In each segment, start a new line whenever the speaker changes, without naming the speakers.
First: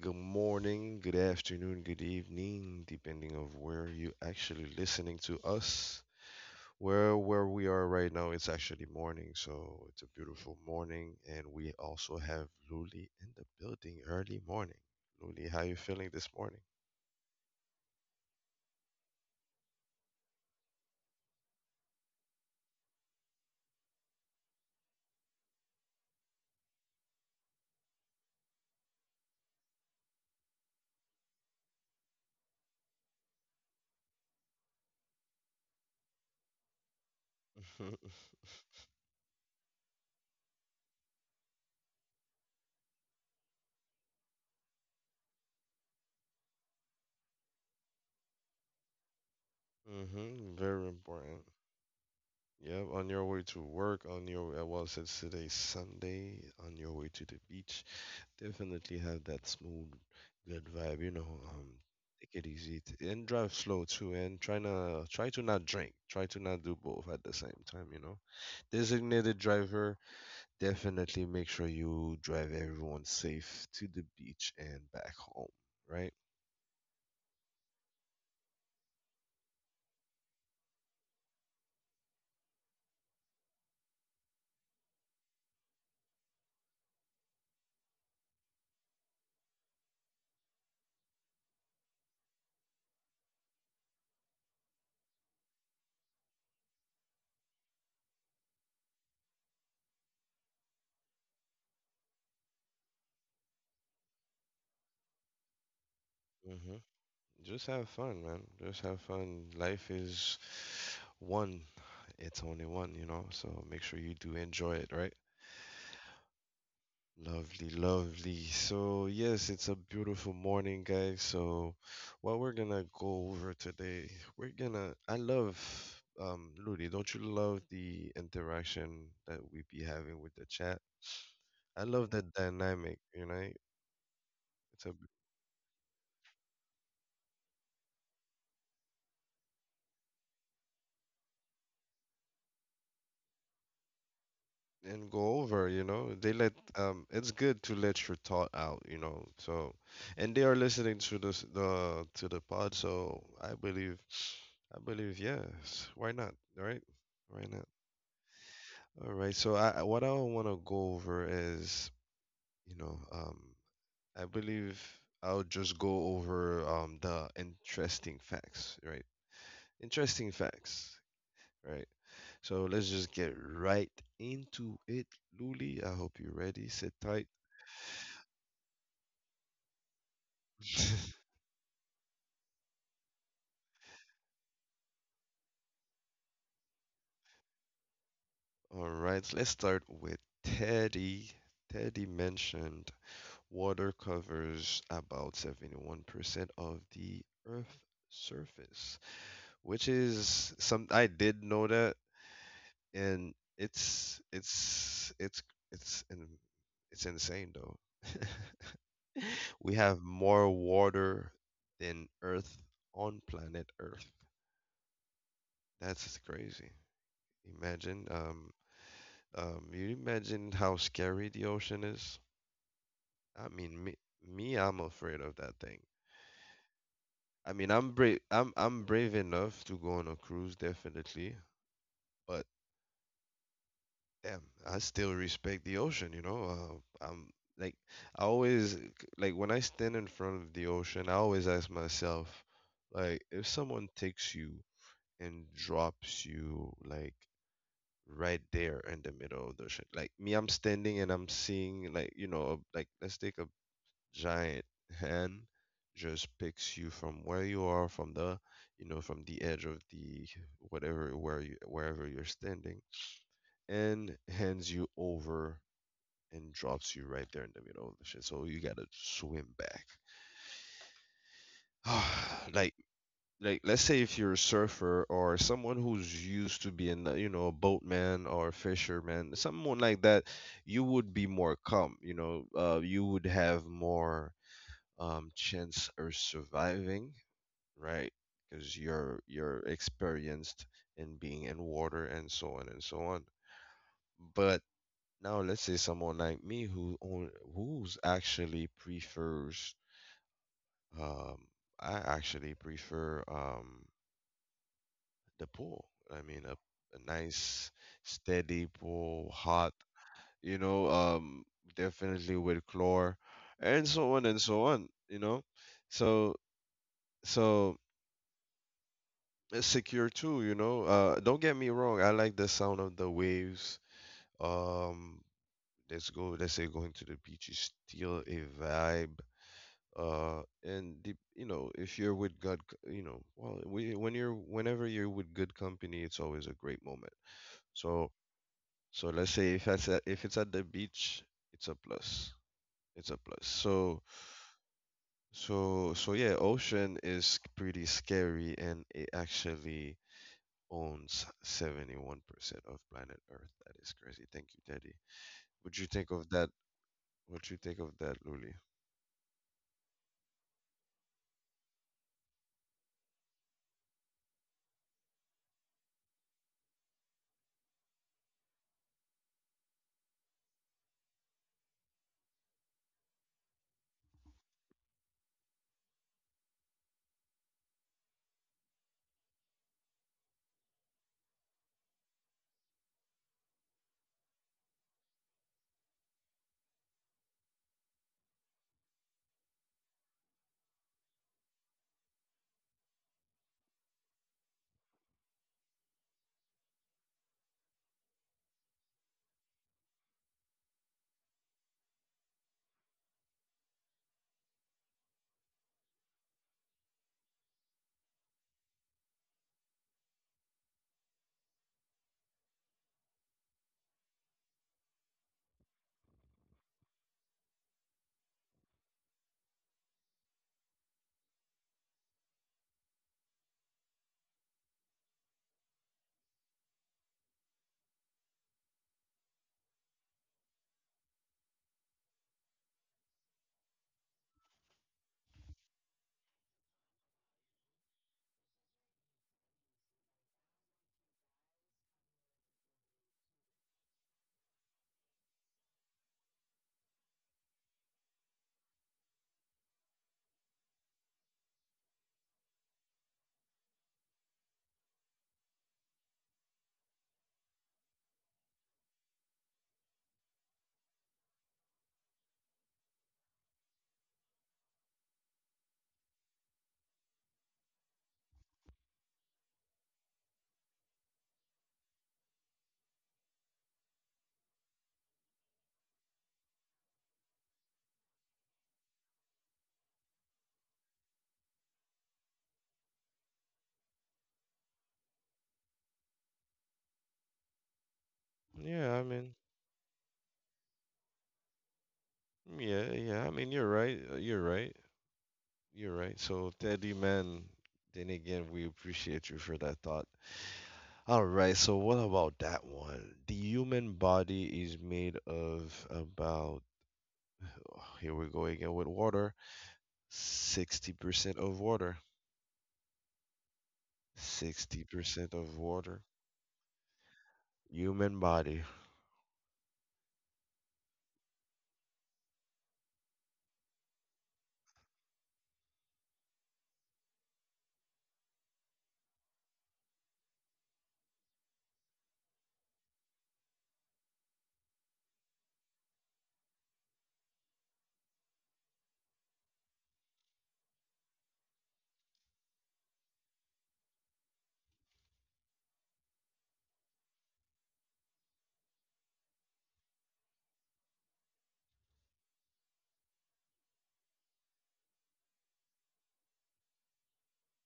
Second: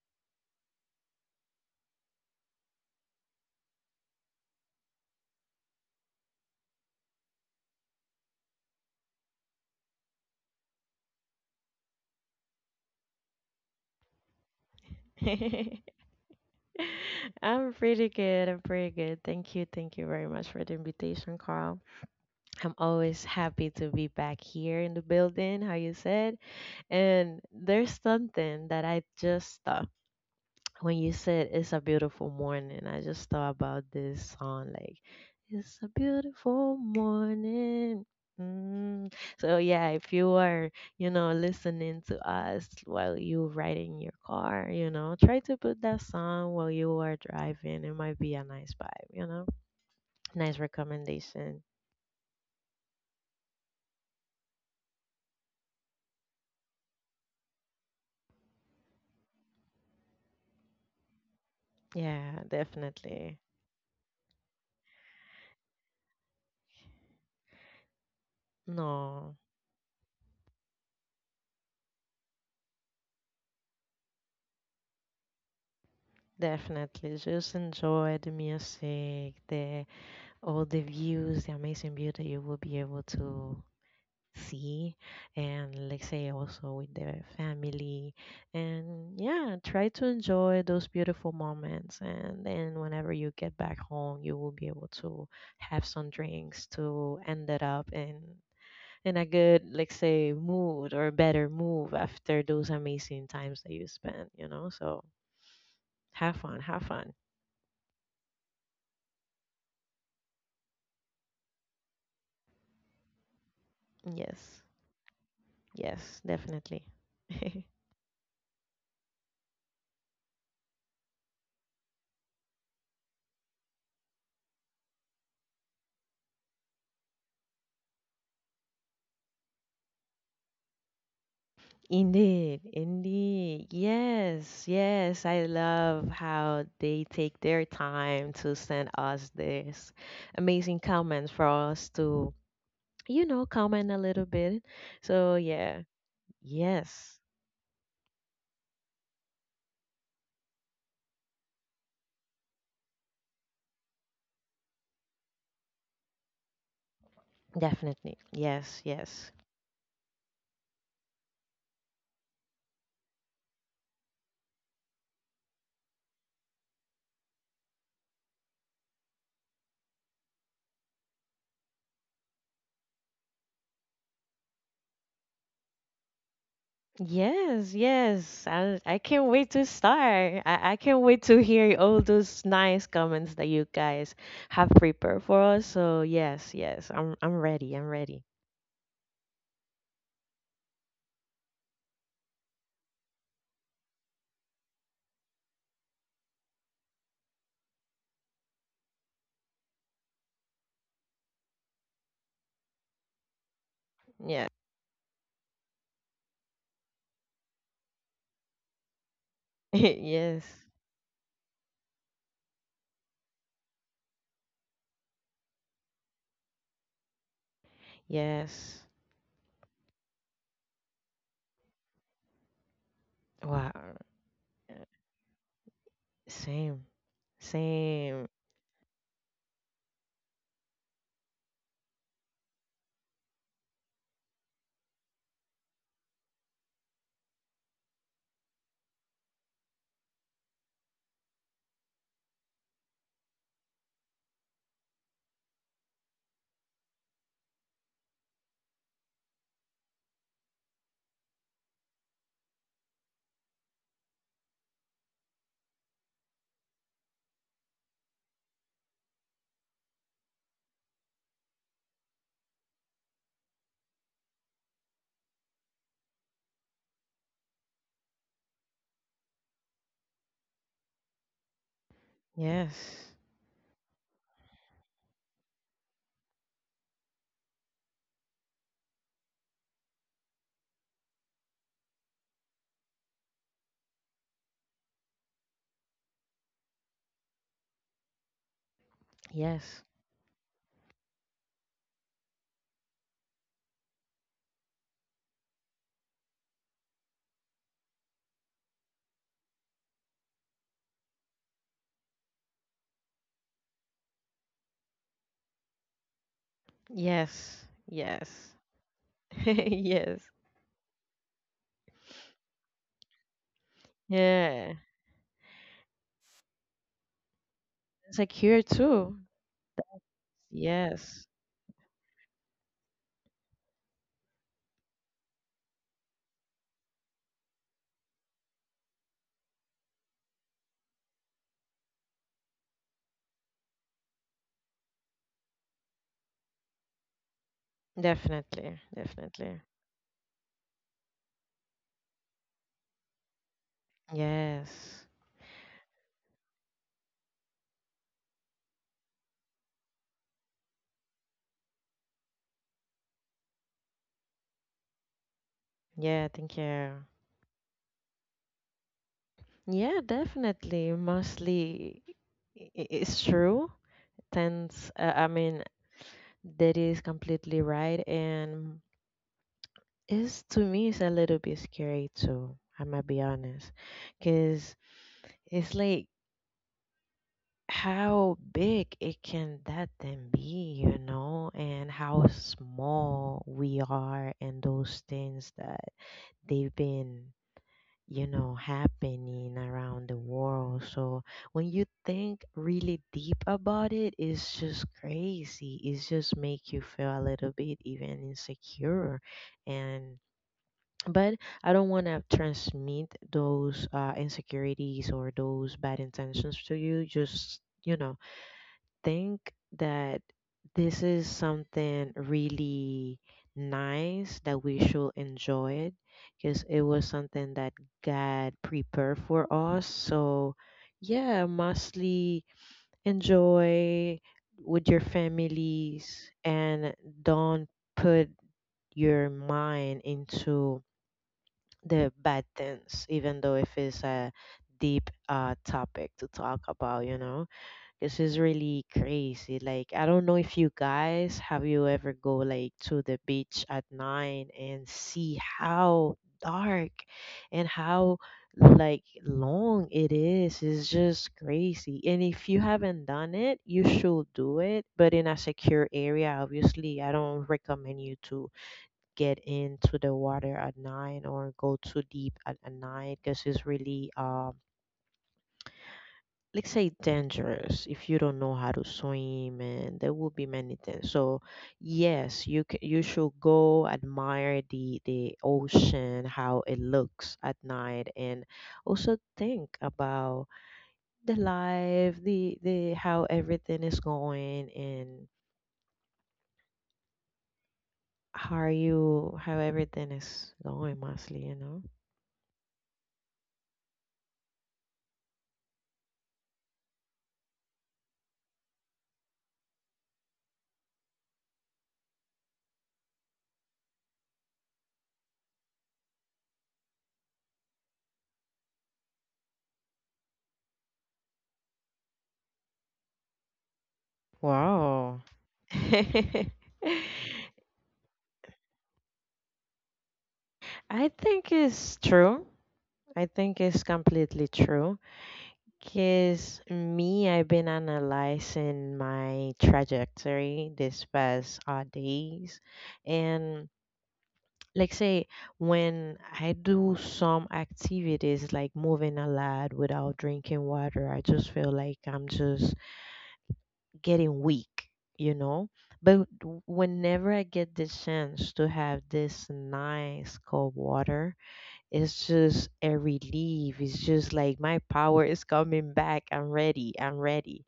Good morning, good afternoon, good evening, depending of where you actually listening to us. Where we are right now, it's actually morning, so it's a beautiful morning, and we also have Luli in the building early morning. Luli, how you feeling this morning?
I'm pretty good. Thank you. Thank you very much for the invitation, Carl. I'm always happy to be back here in the building, how you said. And there's something that I just thought when you said it's a beautiful morning, I just thought about this song like it's a beautiful morning. Mm. So yeah, if you are, listening to us while you ride in your car, try to put that song while you are driving. It might be a nice vibe,
Mm-hmm,
Nice
very important.
recommendation.
Yep, on your way to work, on your well, since today's Sunday, on your way to the beach, definitely have that smooth, good vibe. You know, take
Yeah,
it easy and
definitely.
drive slow too, and try to not drink. Try to not do both at the same time. You know,
No,
designated driver. Definitely make sure you drive everyone safe to the beach and back home. Right.
definitely. Just enjoy the music, the all the views, the amazing view that you will be able to see, and let's say also with the family, and yeah, try to enjoy those beautiful moments. And then whenever you get back home, you will be able to have some drinks to end it up in a good, let's say, mood or better move after those amazing times that you spent. So have fun,
Hmm.
have fun.
Just have fun, man. Just have fun. Life is one. It's only one. You know, so make sure you do
Yes,
enjoy it. Right.
yes, definitely.
Lovely, lovely. So, yes, it's a beautiful morning, guys. So, what we're gonna go over today, I love, Ludi, don't you love the interaction that we be having with the chat? I love that
Indeed,
dynamic, you know?
indeed. Yes,
It's a,
yes. I love how they take their time to send us this amazing comments for us to, comment a little bit.
and
So,
go over,
yeah,
you know?
yes,
It's good to let your thought out, you know? So, and they are listening to this, the, to the pod. So, I believe, yes, why not, right? Why not?
definitely. Yes,
All
yes.
right. What I want to go over is, you know, I believe I'll just go over the interesting facts, right? Interesting facts, right? So let's just get right into it, Luli. I hope you're ready. Sit tight.
Yes, yes. I can't wait to start. I can't wait to hear all those nice comments that you guys have prepared for us. So, yes, yes. I'm ready. I'm ready.
All right. Let's start with Teddy. Teddy mentioned water covers about 71% of the Earth's surface, which is some I did know that, and
Yeah.
it's in, it's insane though. We have more
Yes.
water than Earth on planet Earth. That's crazy. Imagine,
Yes.
you imagine how scary the ocean is. I
Wow.
mean, me, I'm afraid of that thing.
Same.
I mean, I'm brave.
Same.
I'm brave enough to go on a cruise, definitely. But yeah, I still respect the ocean, you know. I'm like, I always like when I stand in front of the ocean, I always ask myself, like, if someone takes you and drops you like right there in the middle of the ocean, like me, I'm standing and I'm seeing like, you know, like let's take a giant hand just picks you from where you are, from the, you know, from the edge of the whatever where you wherever you're standing, and hands you over and drops you right there in the middle of the shit. So you gotta swim back. like
Yes.
like let's say if you're a surfer or someone who's used to being you know a boatman or a fisherman, someone like that, you would be more calm. You know, you would have more chance of surviving, right? Because you're
Yes.
experienced in being in water and so on and so on. But now let's say someone like me who's actually prefers. Um, I actually prefer the pool. I mean, a
Yes.
nice,
Yes.
steady pool, hot,
Yes.
you know, definitely with chlor, and so
Yeah.
on, you know. So, so
It's like here too.
it's secure too, you know.
Yes.
Don't get me wrong, I like the sound of the waves. Um, let's say going to the beach is still a vibe, uh, and the, you know, if you're with you know well we when you're whenever you're with good company, it's always a great moment. So,
Definitely.
so let's say
Definitely.
if it's at the beach, it's a plus, it's a plus. So
Yes.
so so yeah, ocean is pretty scary and it actually owns 71% of planet earth. That is crazy. Thank you, Teddy. What you think
Yeah,
of that?
thank you.
What you think of that, Luli?
Yeah, definitely. Mostly it's true. Tends, I mean, that is completely right. And it's to me, it's a little bit scary too. I'm gonna be honest, cause it's like how big it can that then be, you know, and how small we are, and those things that they've been, you know, happening around the world. So when you think really deep about it, it's just crazy. It's just make you feel a little bit even insecure, and. But I don't want to transmit those insecurities or those bad intentions to you. Just, you know, think that this is something really nice that we should enjoy it because it was something that God prepared for us. So, yeah, mostly enjoy with your families and don't put your mind into the bad things, even though if it's a deep topic to talk about, you know. This is really crazy. Like I don't know if you guys have you ever go like to the beach at nine and see how dark and how like long it is. It's just crazy. And if you haven't done it, you should do it, but in a secure area, obviously. I don't recommend you to get into the water at night or go too deep at night because it's really let's say dangerous if you don't know how to swim and there will be many things. So yes, you should go admire the ocean how it looks at night, and also think about the life, the how everything is going, and
Yeah, I mean,
how everything is going mostly, you know.
yeah I mean you're right, you're right. You're right. So, Teddy, man, then again, we appreciate you for that thought. All right. So, what about that one? The human body is made of about, oh, here we go again with water, 60% of water.
Wow.
60% of water.
I
Human body.
think it's true. I think it's completely true. Because me, I've been analyzing my trajectory this past days. And like say, when I do some activities like moving a lot without drinking water, I just feel like I'm just getting weak, you know. But whenever I get the chance to have this nice cold water, it's just a relief. It's just like my power is coming back. I'm ready. I'm ready.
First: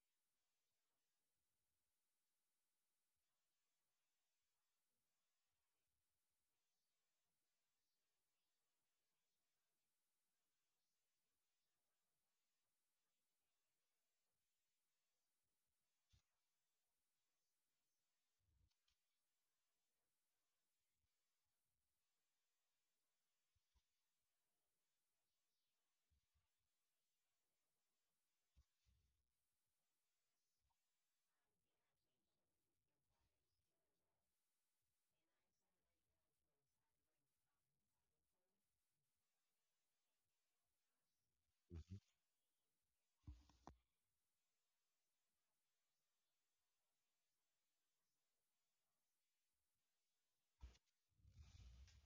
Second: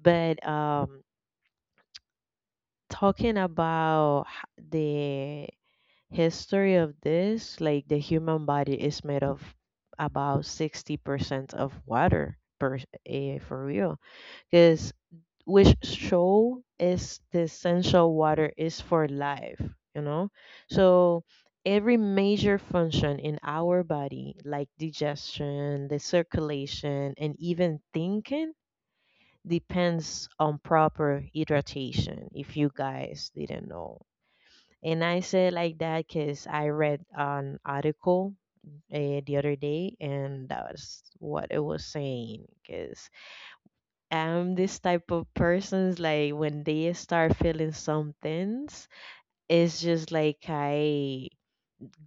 But talking about the history of this, like the human body is made of about 60% of water per, eh, for real. Because which show is the essential water is for life, you know. So every major function in our body, like digestion, the circulation, and even thinking, depends on proper hydration, if you guys didn't know. And I say it like that because I read an article the other day, and that was what it was saying. Because am this type of persons, like when they start feeling some things, it's just like I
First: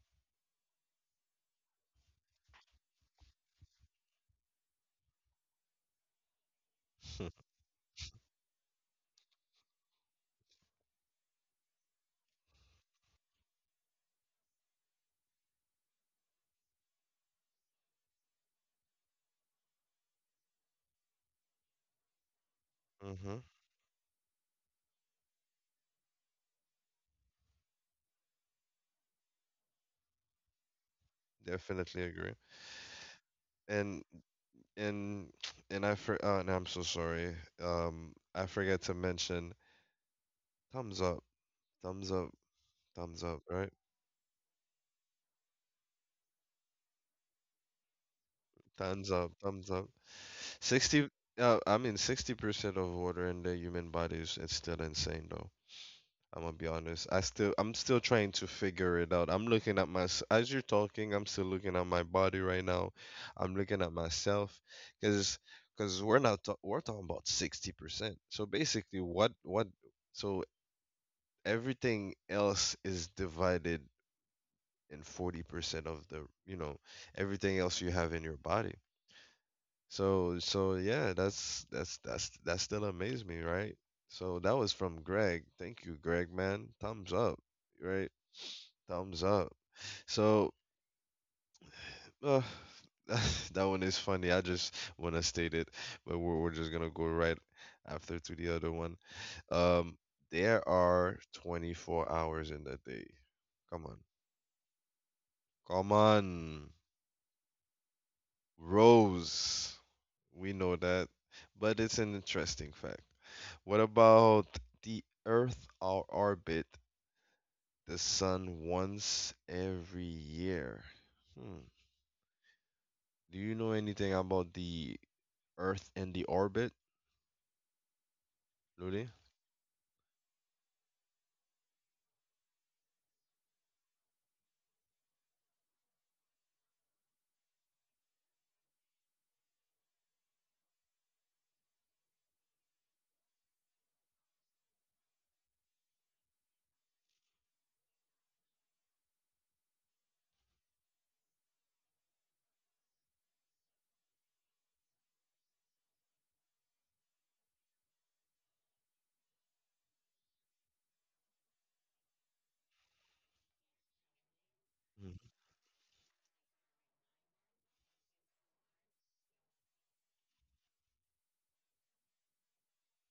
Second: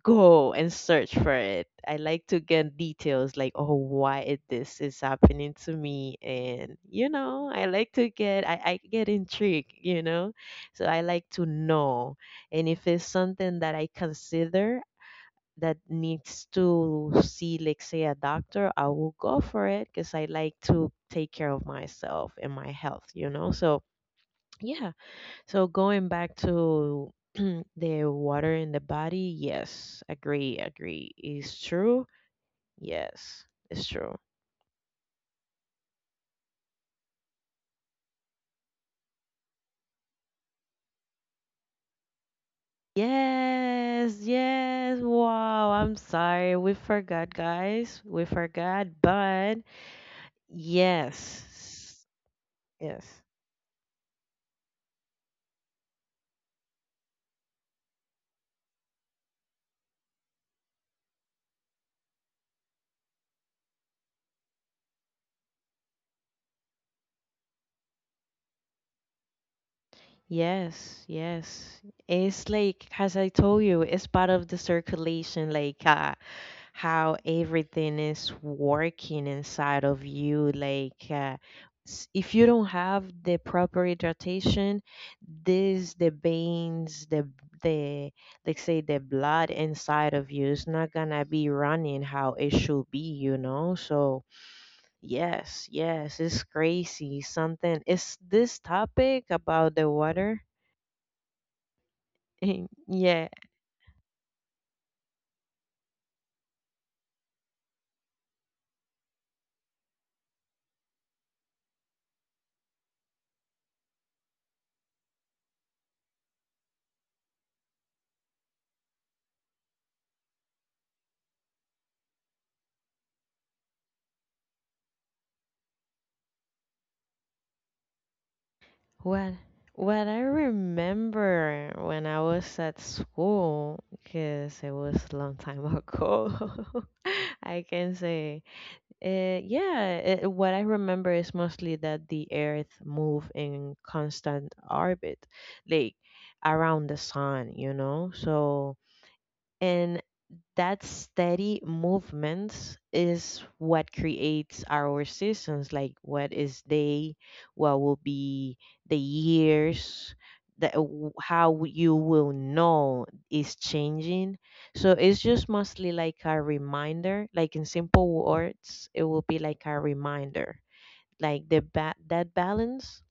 go and search for it. I like to get details, like oh why this is happening to me. And you
Mhm.
know, I like to get, I get intrigued, you know. So I like to know, and if it's something that I consider that needs to see, like, say, a doctor, I will go for it because I like to take care of myself and my health, you
Mm-hmm.
know? So, yeah. So, going back to the water in the body, yes, agree, agree. It's
Definitely
true.
agree.
Yes, it's
And
true.
and and I for and I'm so sorry. I forgot to mention thumbs up. Thumbs up. Thumbs up, right?
Yes, yes. Wow, I'm sorry. We forgot, guys. We forgot,
Thumbs up,
but
thumbs up. 60, I mean,
yes,
60% of
yes.
water in the human body is it's still insane, though. I'm gonna be honest. I'm still trying to figure it out. I'm looking at my, as you're talking, I'm still looking at my body right now. I'm looking at myself, because, because we're not, ta- we're talking about 60%. So basically, what, so
Yes, yes.
everything
It's
else
like,
is
as I told you,
divided
it's part of the
in
circulation, like
40% of the, you know,
how
everything else
everything
you have in
is
your body.
working inside of you. Like,
Yeah,
if you don't
that still
have
amazed
the
me,
proper
right? So that
hydratation,
was from Greg. Thank you,
the
Greg, man.
veins,
Thumbs up,
the,
right?
like say, the
Thumbs
blood
up.
inside of you
So,
is not gonna be running how
uh,
it should be, you know?
that one is
So,
funny. I just want to state
yes,
it,
yes,
but
it's
we're just gonna go
crazy.
right
Something, is
after to
this
the other one.
topic about the
Um,
water?
there are 24 hours in the day.
Yeah.
Come on, come on, Rose. We know that, but it's an interesting fact. What about the Earth or orbit the sun once every year? Hmm. Do you know anything about the Earth and the orbit, Ludi?
What what I remember when I was at school, because it was a long time ago, I can say, yeah. It, what I remember is mostly that the Earth move in constant orbit, like around the sun, you know. So, and. That steady movements is what creates our seasons, like what is day, what will be the years, that how you will know is changing. So
Mm-hmm.
it's just mostly like a reminder, like in simple words it will be like a reminder, like that balance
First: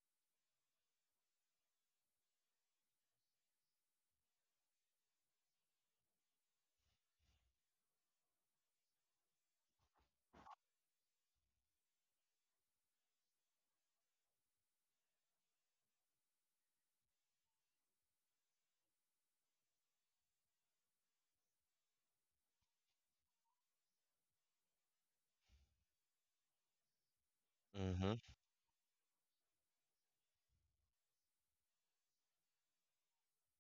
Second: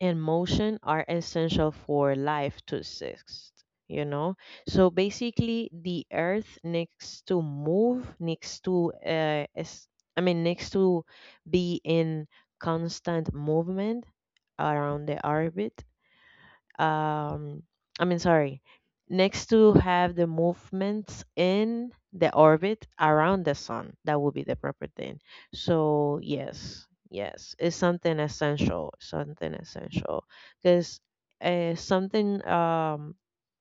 and motion are essential for life to exist, you know. So basically the Earth needs to move, needs to I mean needs to be in constant movement around the orbit, um I mean sorry, next to have the movements in the orbit around the sun, that would be the proper thing. So yes, yes, it's
Mm-hmm.
something essential, something essential. Because something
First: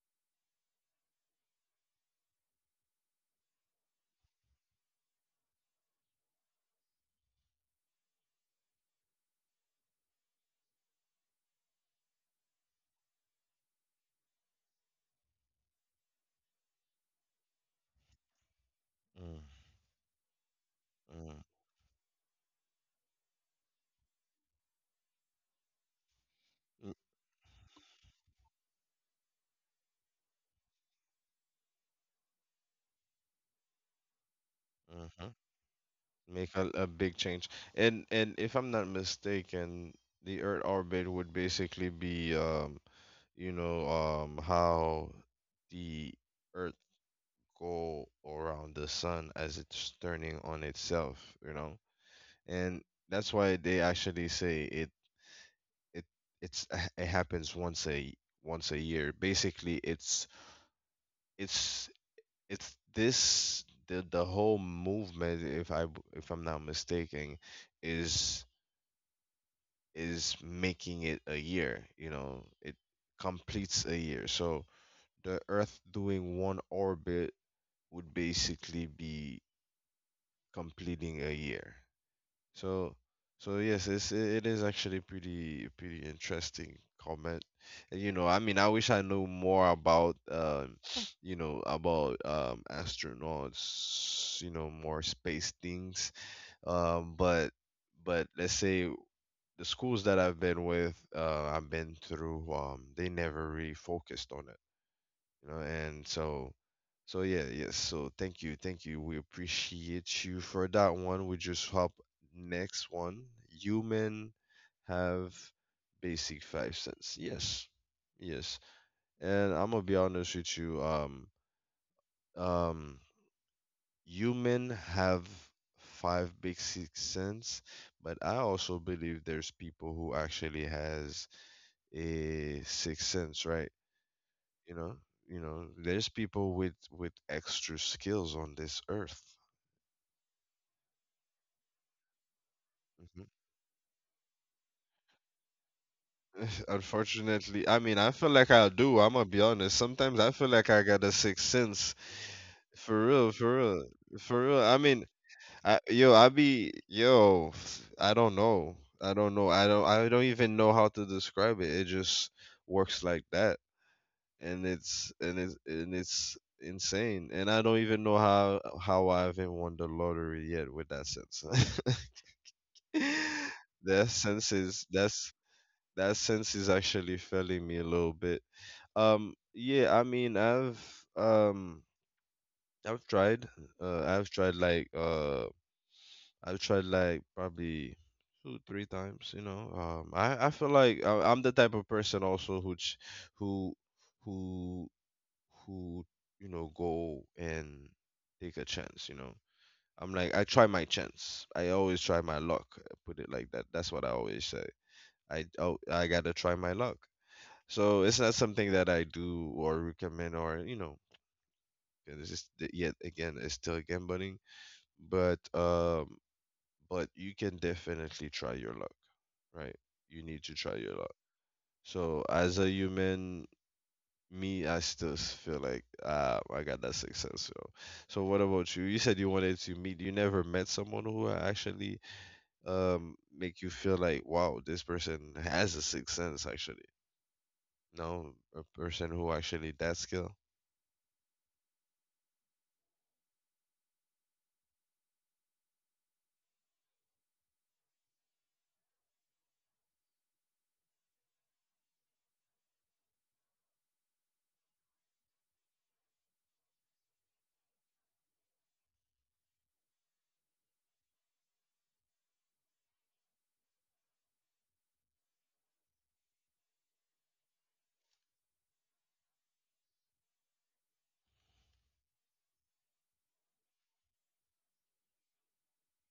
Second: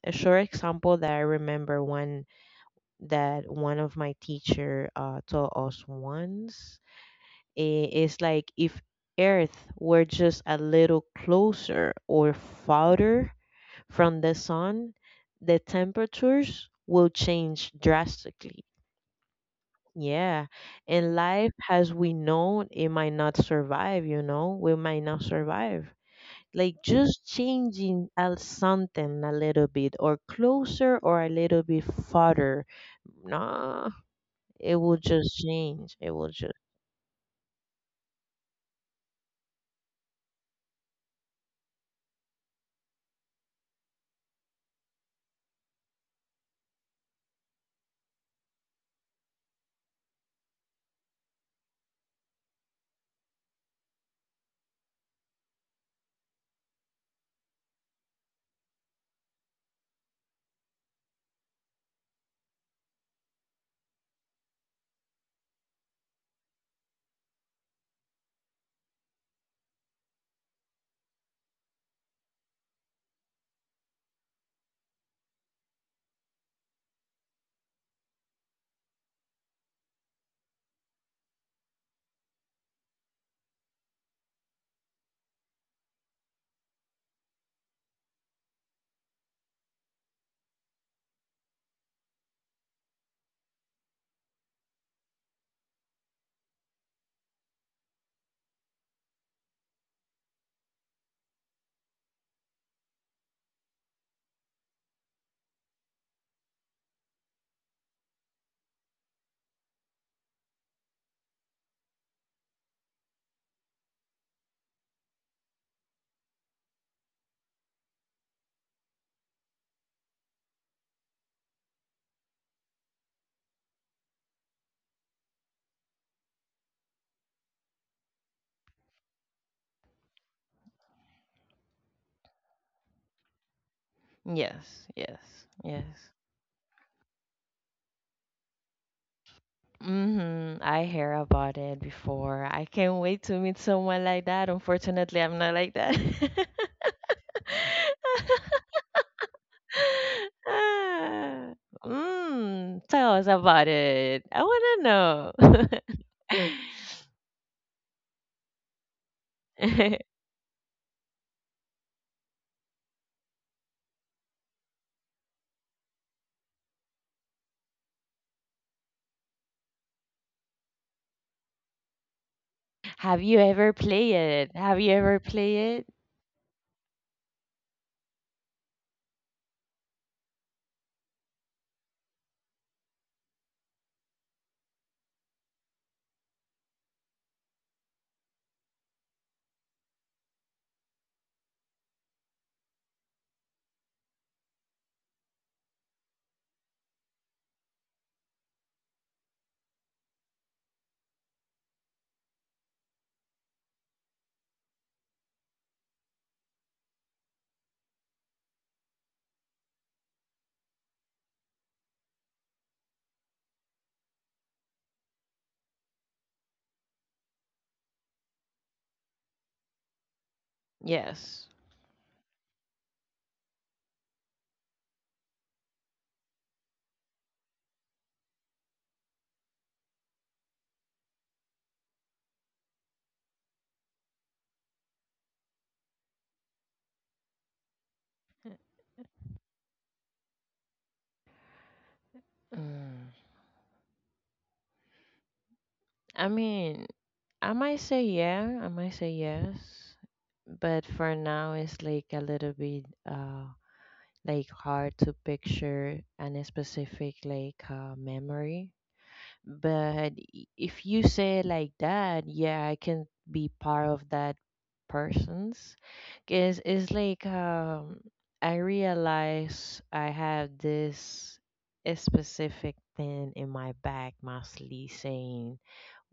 a short example that I remember, one that one of my teacher taught us once is like if Earth were just a little closer or farther from the sun, the temperatures will change drastically. Yeah. And life as we know, it might not survive, you know, we might not survive. Like just changing a something a little bit or closer or a little bit farther. Nah, it will
Mm-hmm.
just change. It will just.
Make a big change. And if I'm not mistaken, the Earth orbit would basically be you know, how the Earth go around the sun as it's turning on itself, you know? And that's why they actually say it it it's it happens once a once a year. Basically, it's it's this the whole movement. If I'm not mistaken, is is making it a year. You know, it completes a year. So the Earth doing one orbit would basically be completing a year. So, so yes, it's it is actually pretty pretty interesting comment. And, you know, I mean, I wish I knew more about you know, about astronauts, you know, more space things. Um, but but let's say the schools that I've been through, they never really focused on, you know, and so so yeah yes so thank you, thank you, we appreciate you for that one. We just hop next one. Human have basic five cents. Yes, yes. And I'm gonna be honest with you, um human have five basic cents, but I also believe there's people who actually has a sixth sense, right? You
Yes,
know, you
yes,
know
yes.
there's people with extra skills on this earth.
Mhm. I hear about it before. I can't wait
Mhm.
to meet someone like that. Unfortunately, I'm not like that.
Unfortunately, I mean, I feel like I do. I'm gonna be honest. Sometimes I feel like I got a sixth
Ah,
sense.
mm,
For
tell us
real, for
about
real,
it. I
for real. I mean,
want
I,
to
yo, I be yo. I don't know. I don't know. I don't.
know.
I don't even know how to describe it. It just works like that. And it's insane. And I don't even know how I haven't won the lottery yet with that sense.
Have you ever
that
played
sense
it? Have
is
you ever
that's
played it?
that sense is actually failing me a little bit. Yeah, I mean, um, I've tried, uh, I've tried like uh, I've tried like probably two, three times. You know, I feel like I'm the type of person also who ch- who who who you know go and take a chance, you know? I'm like, I try my chance, I always try my luck, put it like that, that's what I always say. I gotta try my luck. So it's not something that I do or recommend, or, you know. And it's just yet again, it's still gambling, but um, but you can definitely try your luck, right? You need to try your luck.
Yes.
So as a human, me, I still feel like I got that successful. So what about you? You said you wanted to meet. You never met someone who actually make you feel like, wow, this person has a sixth sense. Actually, no, a person who actually that skill.
Mm. I mean, I might say yeah. I might say yes. But for now, it's like a little bit like hard to picture any specific like memory. But if you say it like that, yeah, I can be part of that person's. Cause it's like I realize I have this a specific thing in my back, mostly saying,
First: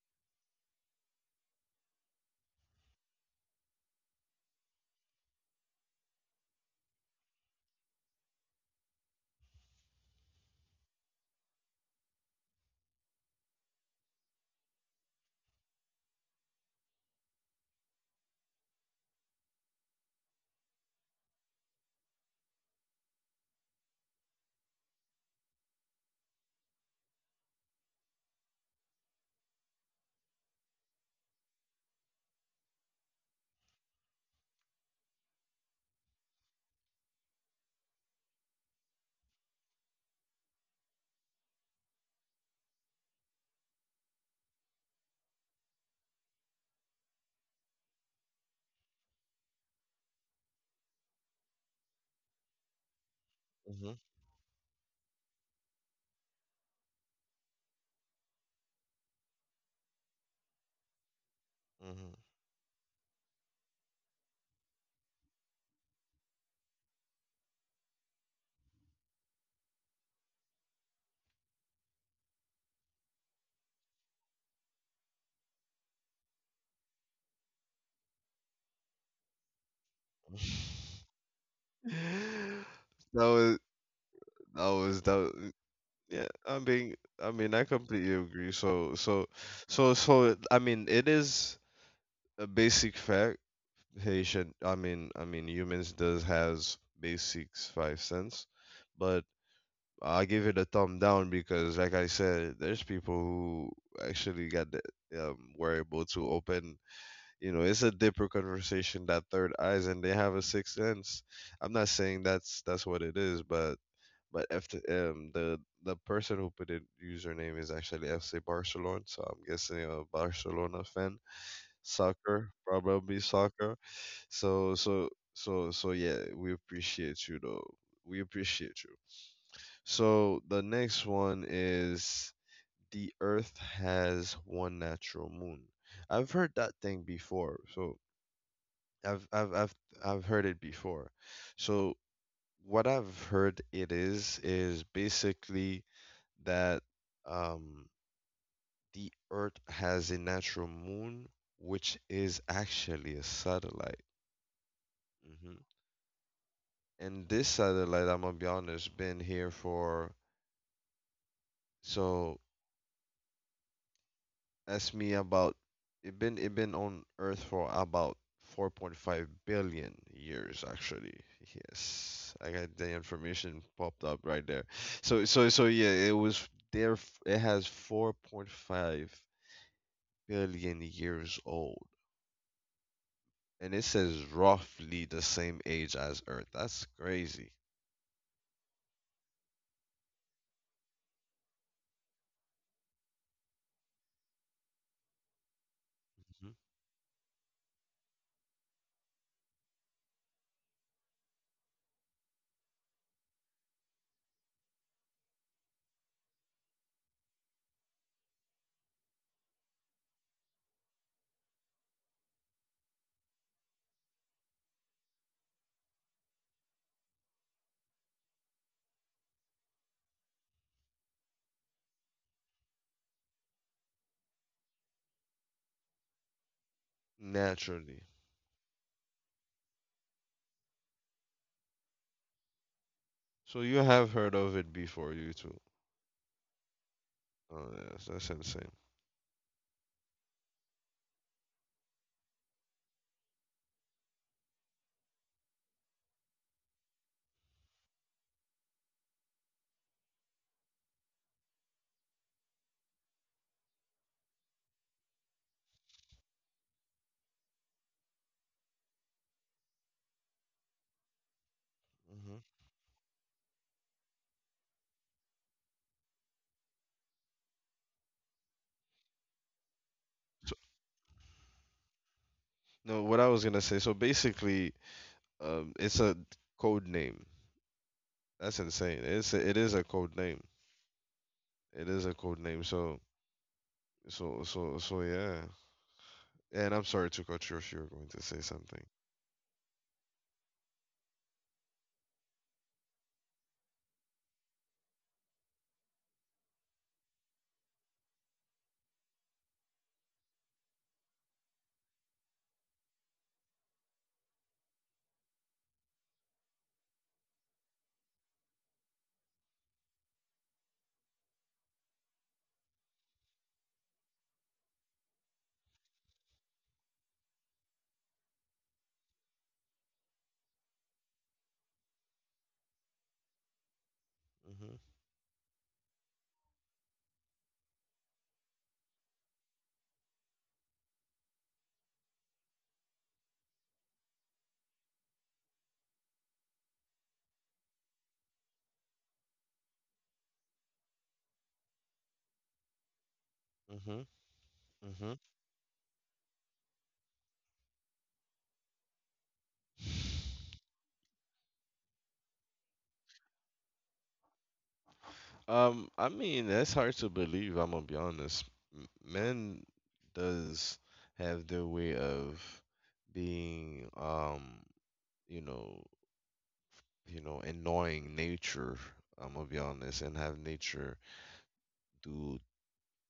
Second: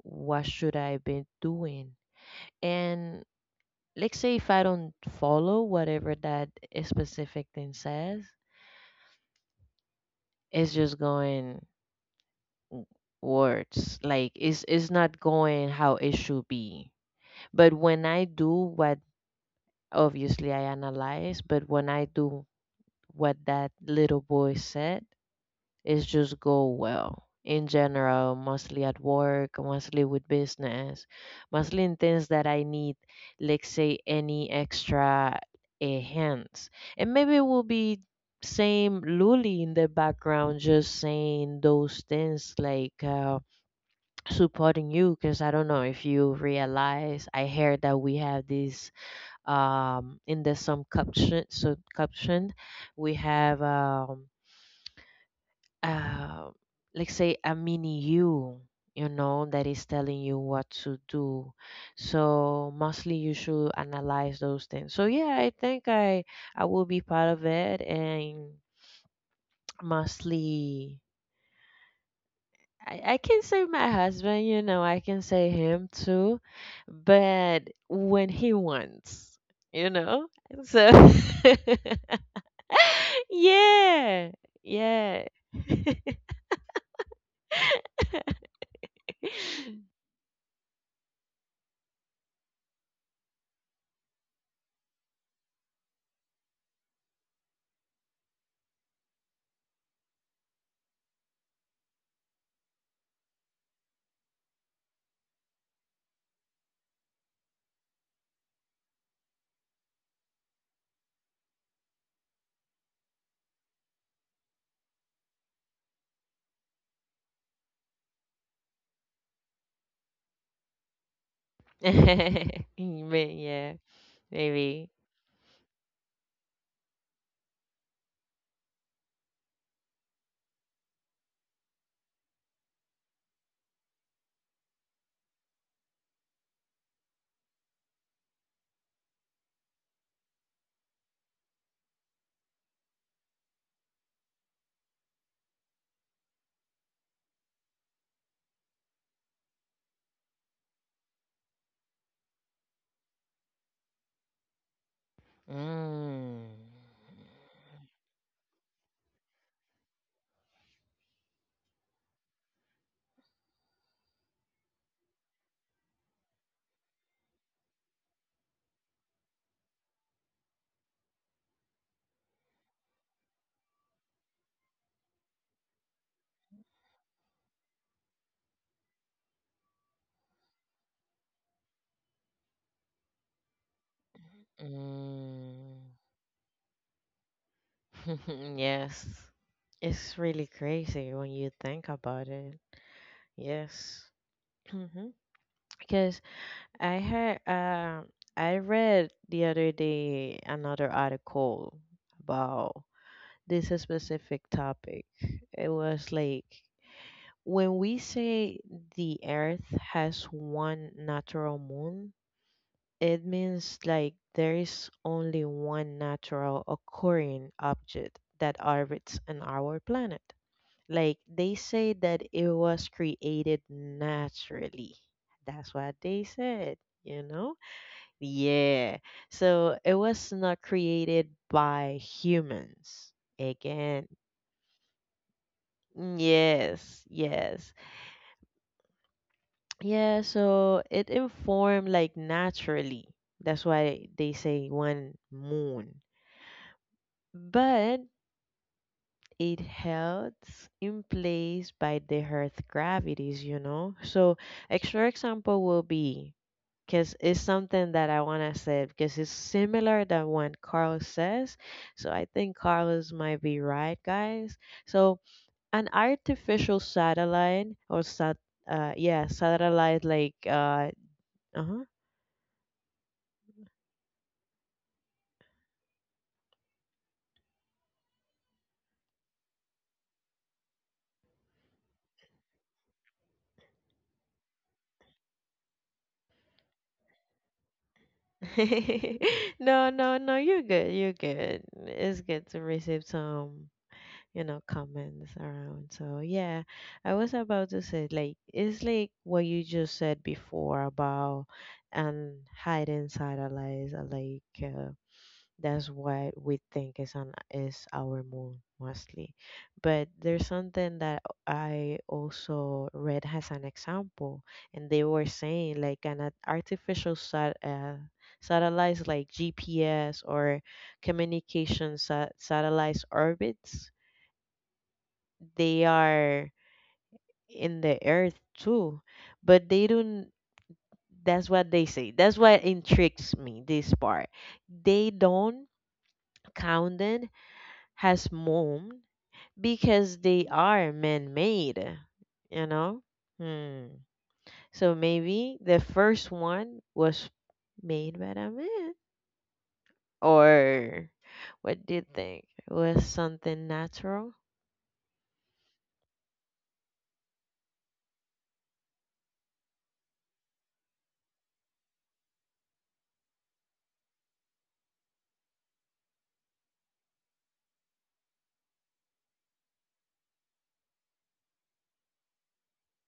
"What should I be doing?" And let's say if I don't follow whatever that specific thing says, it's just going w- words like it's not going how it should be. But when I do what, obviously I analyze, but when I do what that little boy said, it's just go well in general, mostly at work, mostly with business, mostly in things that I need, like say any extra hands. And maybe it will be same Luli in the background just saying those things like supporting you, because I don't know if you realize I heard that we have this in the some caption, so caption we have
Hmm.
uh, let's say a mini you, you know, that is telling you what to do.
Hmm.
So mostly you should analyze those things. So yeah, I think I will be part of it. And mostly, I can say my husband, you know, I can say him too, but when he wants, you know. So
That was
yeah
that was that.
yeah.
Was, yeah, I mean, I completely agree. So so so so. I mean, it is a basic fact. Haitian, I mean, humans does has basics five cents, but I give it a thumb down because, like I said, there's people who actually got the, were able to open. You know, it's a deeper conversation, that third eyes, and they have a sixth sense. I'm not saying that's what it is, but but if the person who put in username is actually FC Barcelona, so I'm guessing a Barcelona fan, soccer, probably
Mm, yeah,
soccer. So
maybe.
so so so yeah, we appreciate you though. We appreciate you. So the next one is the Earth has one natural moon. I've heard that thing before. So I've I've I've I've heard it before. So what I've heard it is basically that um the Earth has a natural moon which is actually a satellite. Mm-hmm.
Mm.
And this satellite, I'm gonna be honest, been here for so ask me about it been on Earth for about 4.5 billion years actually. Yes, I got the information popped up right there. So yeah, it was there. It has 4.5 billion years old, and it says roughly the same
Mm.
age as Earth. That's crazy.
Yes. It's really crazy when you think about it. Yes. Mm-hmm. Because
Mhm.
I heard, I read the other day another article about this specific topic. It was like when we say the Earth has one natural moon, it means like there is only one natural occurring object that orbits on our planet. Like they say that it was created naturally. That's what they said, you know?
Naturally.
Yeah. So it was not created by humans.
So you have
Again,
heard of it before, you two.
yes,
Oh,
yes.
yes, that's insane.
Yeah, so it informed like naturally. That's why they say one moon, but it holds in place by the Earth's gravities, you know. So extra example will be, because it's something that I wanna say because it's similar than what Carlos says. So I
Hmm.
think Carlos might be right, guys. So an artificial satellite or sat yeah satellite like
So,
uh. Uh-huh.
no, what I was gonna say. So basically, it's a code name. That's insane. It is a code name. It is a code name. So yeah. And I'm sorry to cut you off. You were going to say something.
No no no, you're good, you're good. It's good to receive some, you know, comments around. So yeah, I was about to say like it's like what you just said before about and hiding side allies are like that's what we think is on is our moon mostly. But there's something that I also read as an example, and they were saying like an artificial satellites like GPS or communication satellites orbits.
Hmm.
They are in the Earth too, but they don't. That's what they say. That's what intrigues me. This part, they don't count it as moon because they are man-made. You know.
Hmm.
Hmm. So
Hmm.
maybe the first one was made by a man, or what do you think? Was something natural?
I mean, that's hard to believe. I'm gonna be honest. Men does have their way of being, you know, you know, annoying nature. I'm gonna be honest, and have nature do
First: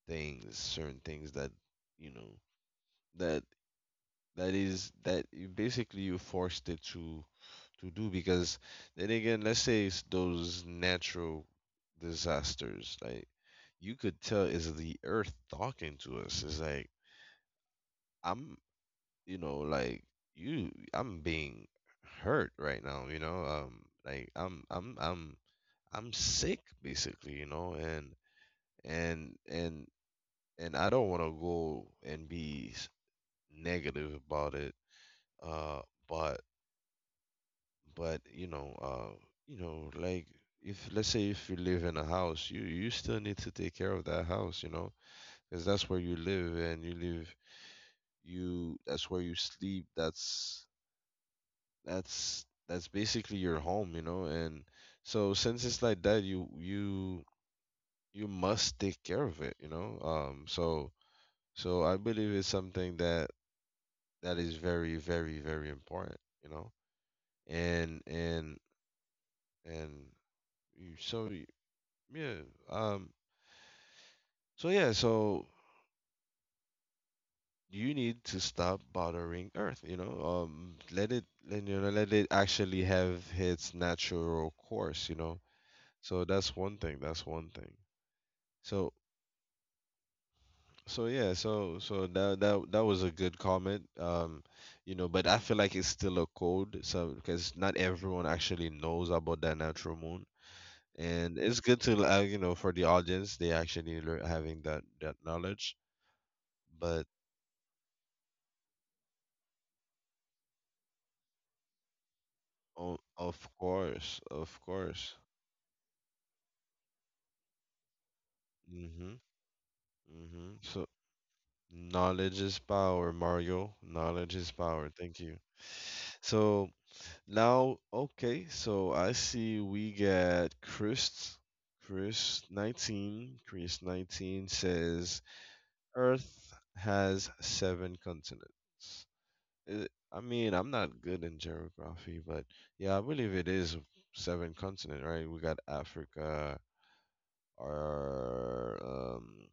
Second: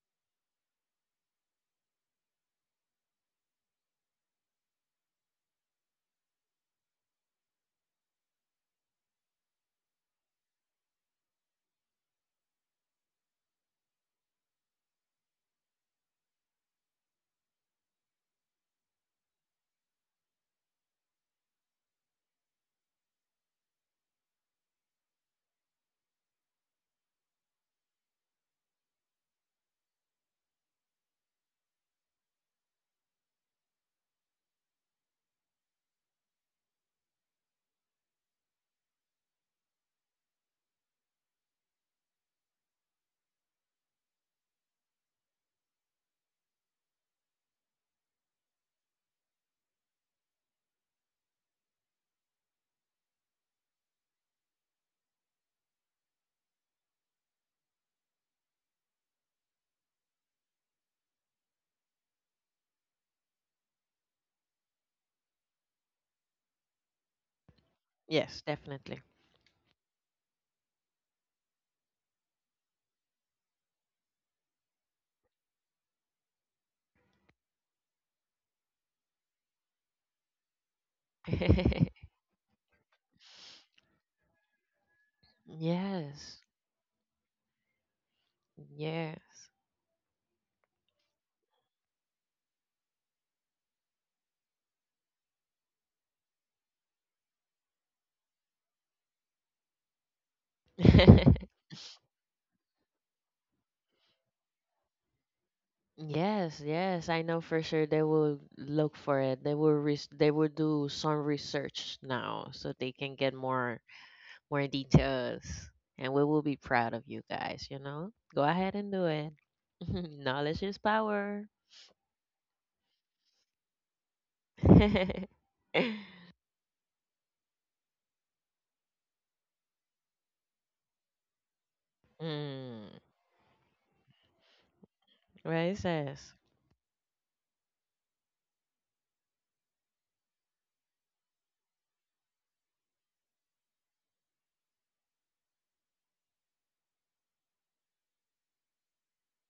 things, certain things that you know that is that you basically you forced it to do because then again, let's say it's those natural disasters, like you could tell is the earth talking to us. It's like I'm, you know, like you, I'm being hurt right now. You know, like I'm sick basically, you know, and and and and I don't want to go and be negative about it. Uh, but but you know, uh, you know, like if let's say if you live in a house, you still need to take care of that house, you know, because that's where you live and you live you that's where you sleep. That's basically your home, you know, and so since it's like that, you must take care of it, you know. So I believe it's something that is very very very important, you know. And
Yes,
and
definitely.
and you, yeah, um, so yeah, so you need to stop bothering Earth, you know. Let it let you know let it actually have its natural course, you know. So
Yes.
that's one thing. That's one thing. So
Yes.
so yeah, that that was a good comment. You know, but I feel like it's still a code, so because not everyone actually knows about that natural moon, and it's good to you know, for the audience, they actually lear having that knowledge.
Yes,
But
yes, I know for sure they will look for it. They will they will do some research now so they
o
can get
of
more
course, of
more
course.
details. And we will be proud of you guys, you know? Go ahead and do
Mm-hmm.
it.
Mm-hmm.
Knowledge is
So
power.
knowledge is power, Mario. Knowledge is power. Thank
Mm,
you. So now, okay, so I see we get Chris. Chris 19. Chris 19 says
right, sis.
Earth has seven continents. Uh, I mean, I'm not good in geography, but yeah, I believe it is seven continent, right? We got Africa, our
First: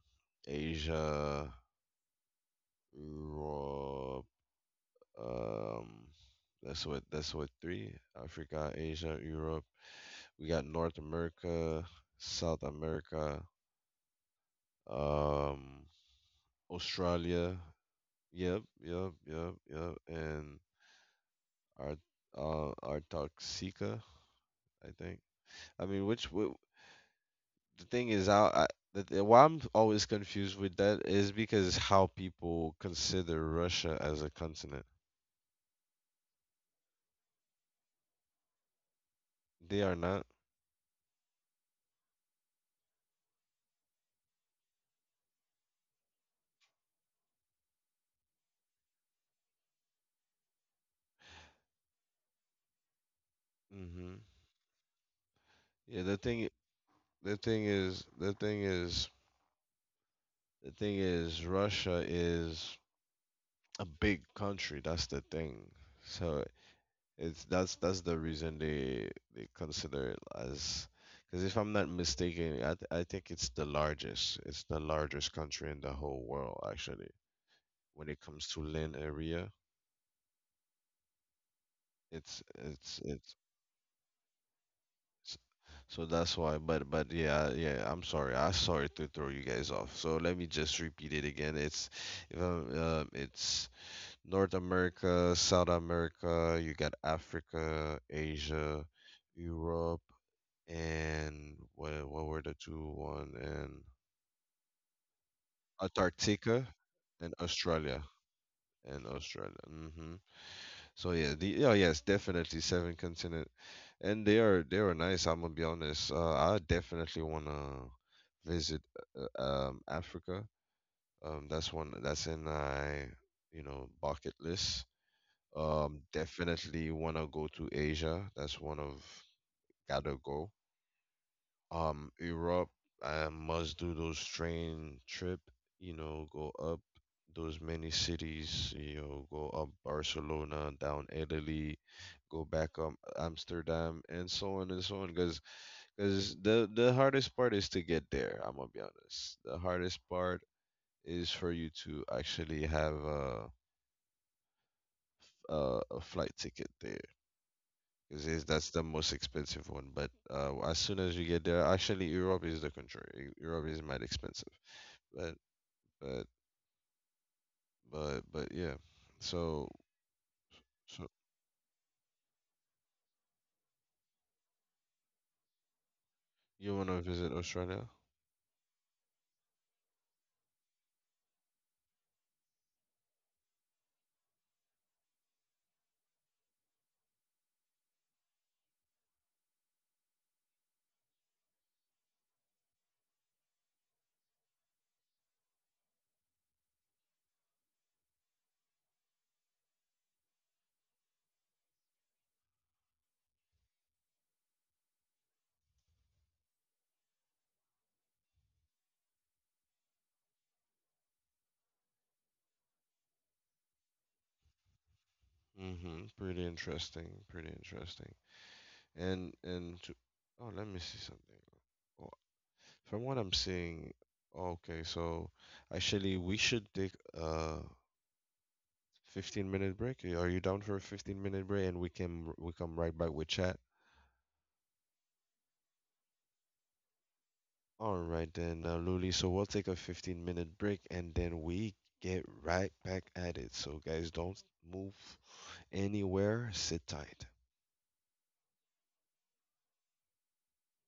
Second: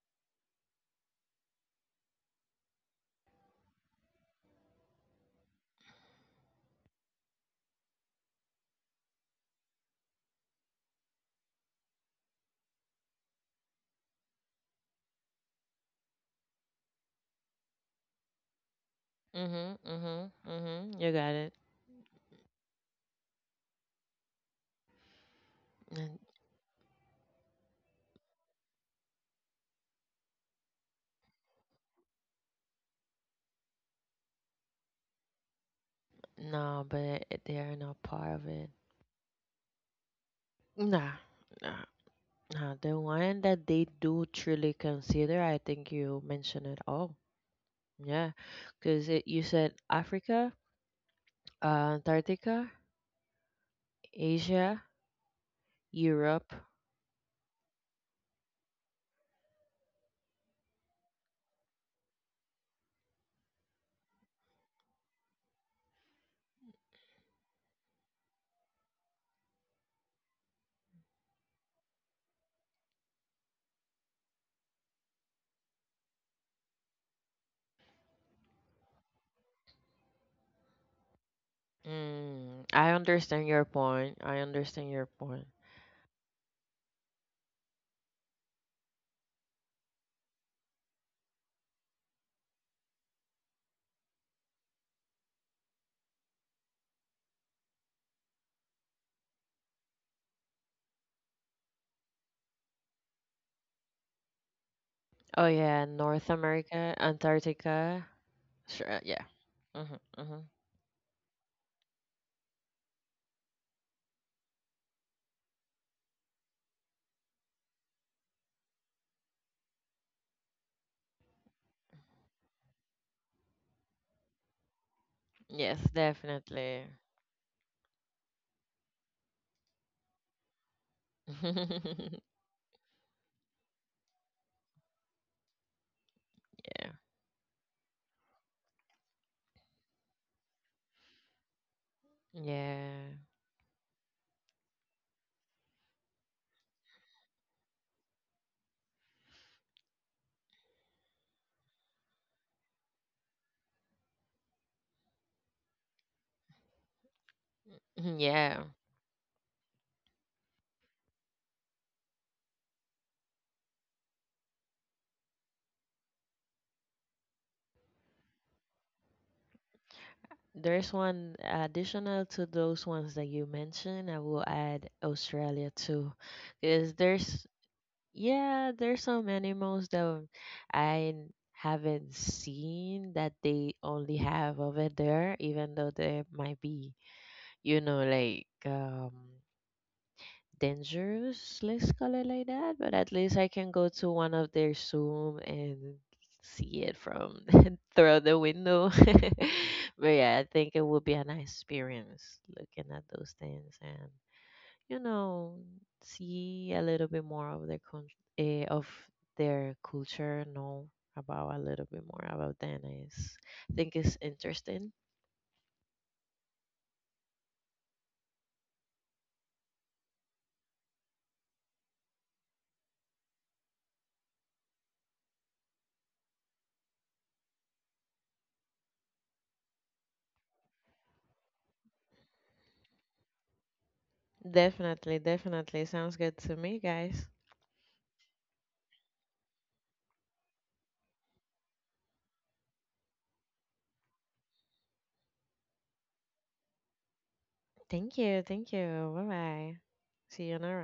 Asia, Europe. Um, that's what three: Africa, Asia, Europe. We got North America, South America, um, Australia. Yep, yep, yep,
Mhm,
yep.
mhm,
And
mhm. You got it.
our our Toxica, I think. I mean,
N-
the thing is, I why I'm always confused with that is because how people consider Russia as a continent.
No, but they are not part of it.
They are not.
Nah, nah. The one that they do truly consider, I think you mentioned it all. Yeah, because you said Africa, Antarctica,
Hmm.
Asia,
Yeah,
Europe.
the thing is, the thing is, the thing is, Russia is a big country. That's the thing. So it's that's the reason they consider it as, because if I'm not mistaken, I think it's the largest. It's the largest country in the whole world actually. When it comes to land area, it's
Mm, I
it's it's.
understand your point. I understand your
s-
point.
so that's why, but yeah, yeah. I'm sorry. I sorry to throw you guys off. So let me just repeat it again. It's if I'm, it's North America, South America, you got Africa, Asia, Europe, and what were the two one and
Oh yeah, North
Antarctica
America,
and Australia
Antarctica. Sure.
and
Yeah.
Australia. Hmm.
Mm-hmm, mm-hmm.
So yeah, the yeah, yes, definitely seven continent, and they are nice. I'm gonna be honest. I definitely wanna visit uh, Africa. That's one, that's in my bucket list.
Yes, definitely.
Definitely want to go to Asia. That's one of gotta go. Europe, I must do those train trip. You know, go up
Yeah.
those many cities. You know, go up Barcelona, down Italy, go back up
Yeah.
Amsterdam, and so on and so on. Because the hardest part is to get there. I'm gonna be honest. The hardest part is for you to actually have a flight ticket there. 'Cause
Yeah.
that's the most expensive one. But as soon as you get there, actually, Europe is the contrary. Europe is mad expensive. But but yeah. So
There's
so
one additional to those ones that you mentioned. I will add Australia too,
you want
because
to visit
there's
Australia?
yeah, there's some animals that I haven't seen that they only have over there, even though they might be, you know, like dangerous, let's call it like that, but at least I can go to one of their Zoom and see it from through the window. But yeah, I think it would be a nice experience looking at those things and, you know, see a little bit more of their con- eh, of their culture, know about a little bit more about them. Is I think it's interesting.
Mm-hmm. Pretty interesting. Pretty interesting. And to, oh, let me see something. Oh, from what I'm seeing, okay. So actually, we should take a 15-minute minute break. Are you down for a 15-minute minute break? And we come right back with chat.
Definitely, definitely sounds good to me, guys.
All right then, Luli. So we'll take a 15-minute minute break and then we get right back at it. So guys, don't move anywhere. Sit tight.
Thank you. Thank you. Bye bye. See you in a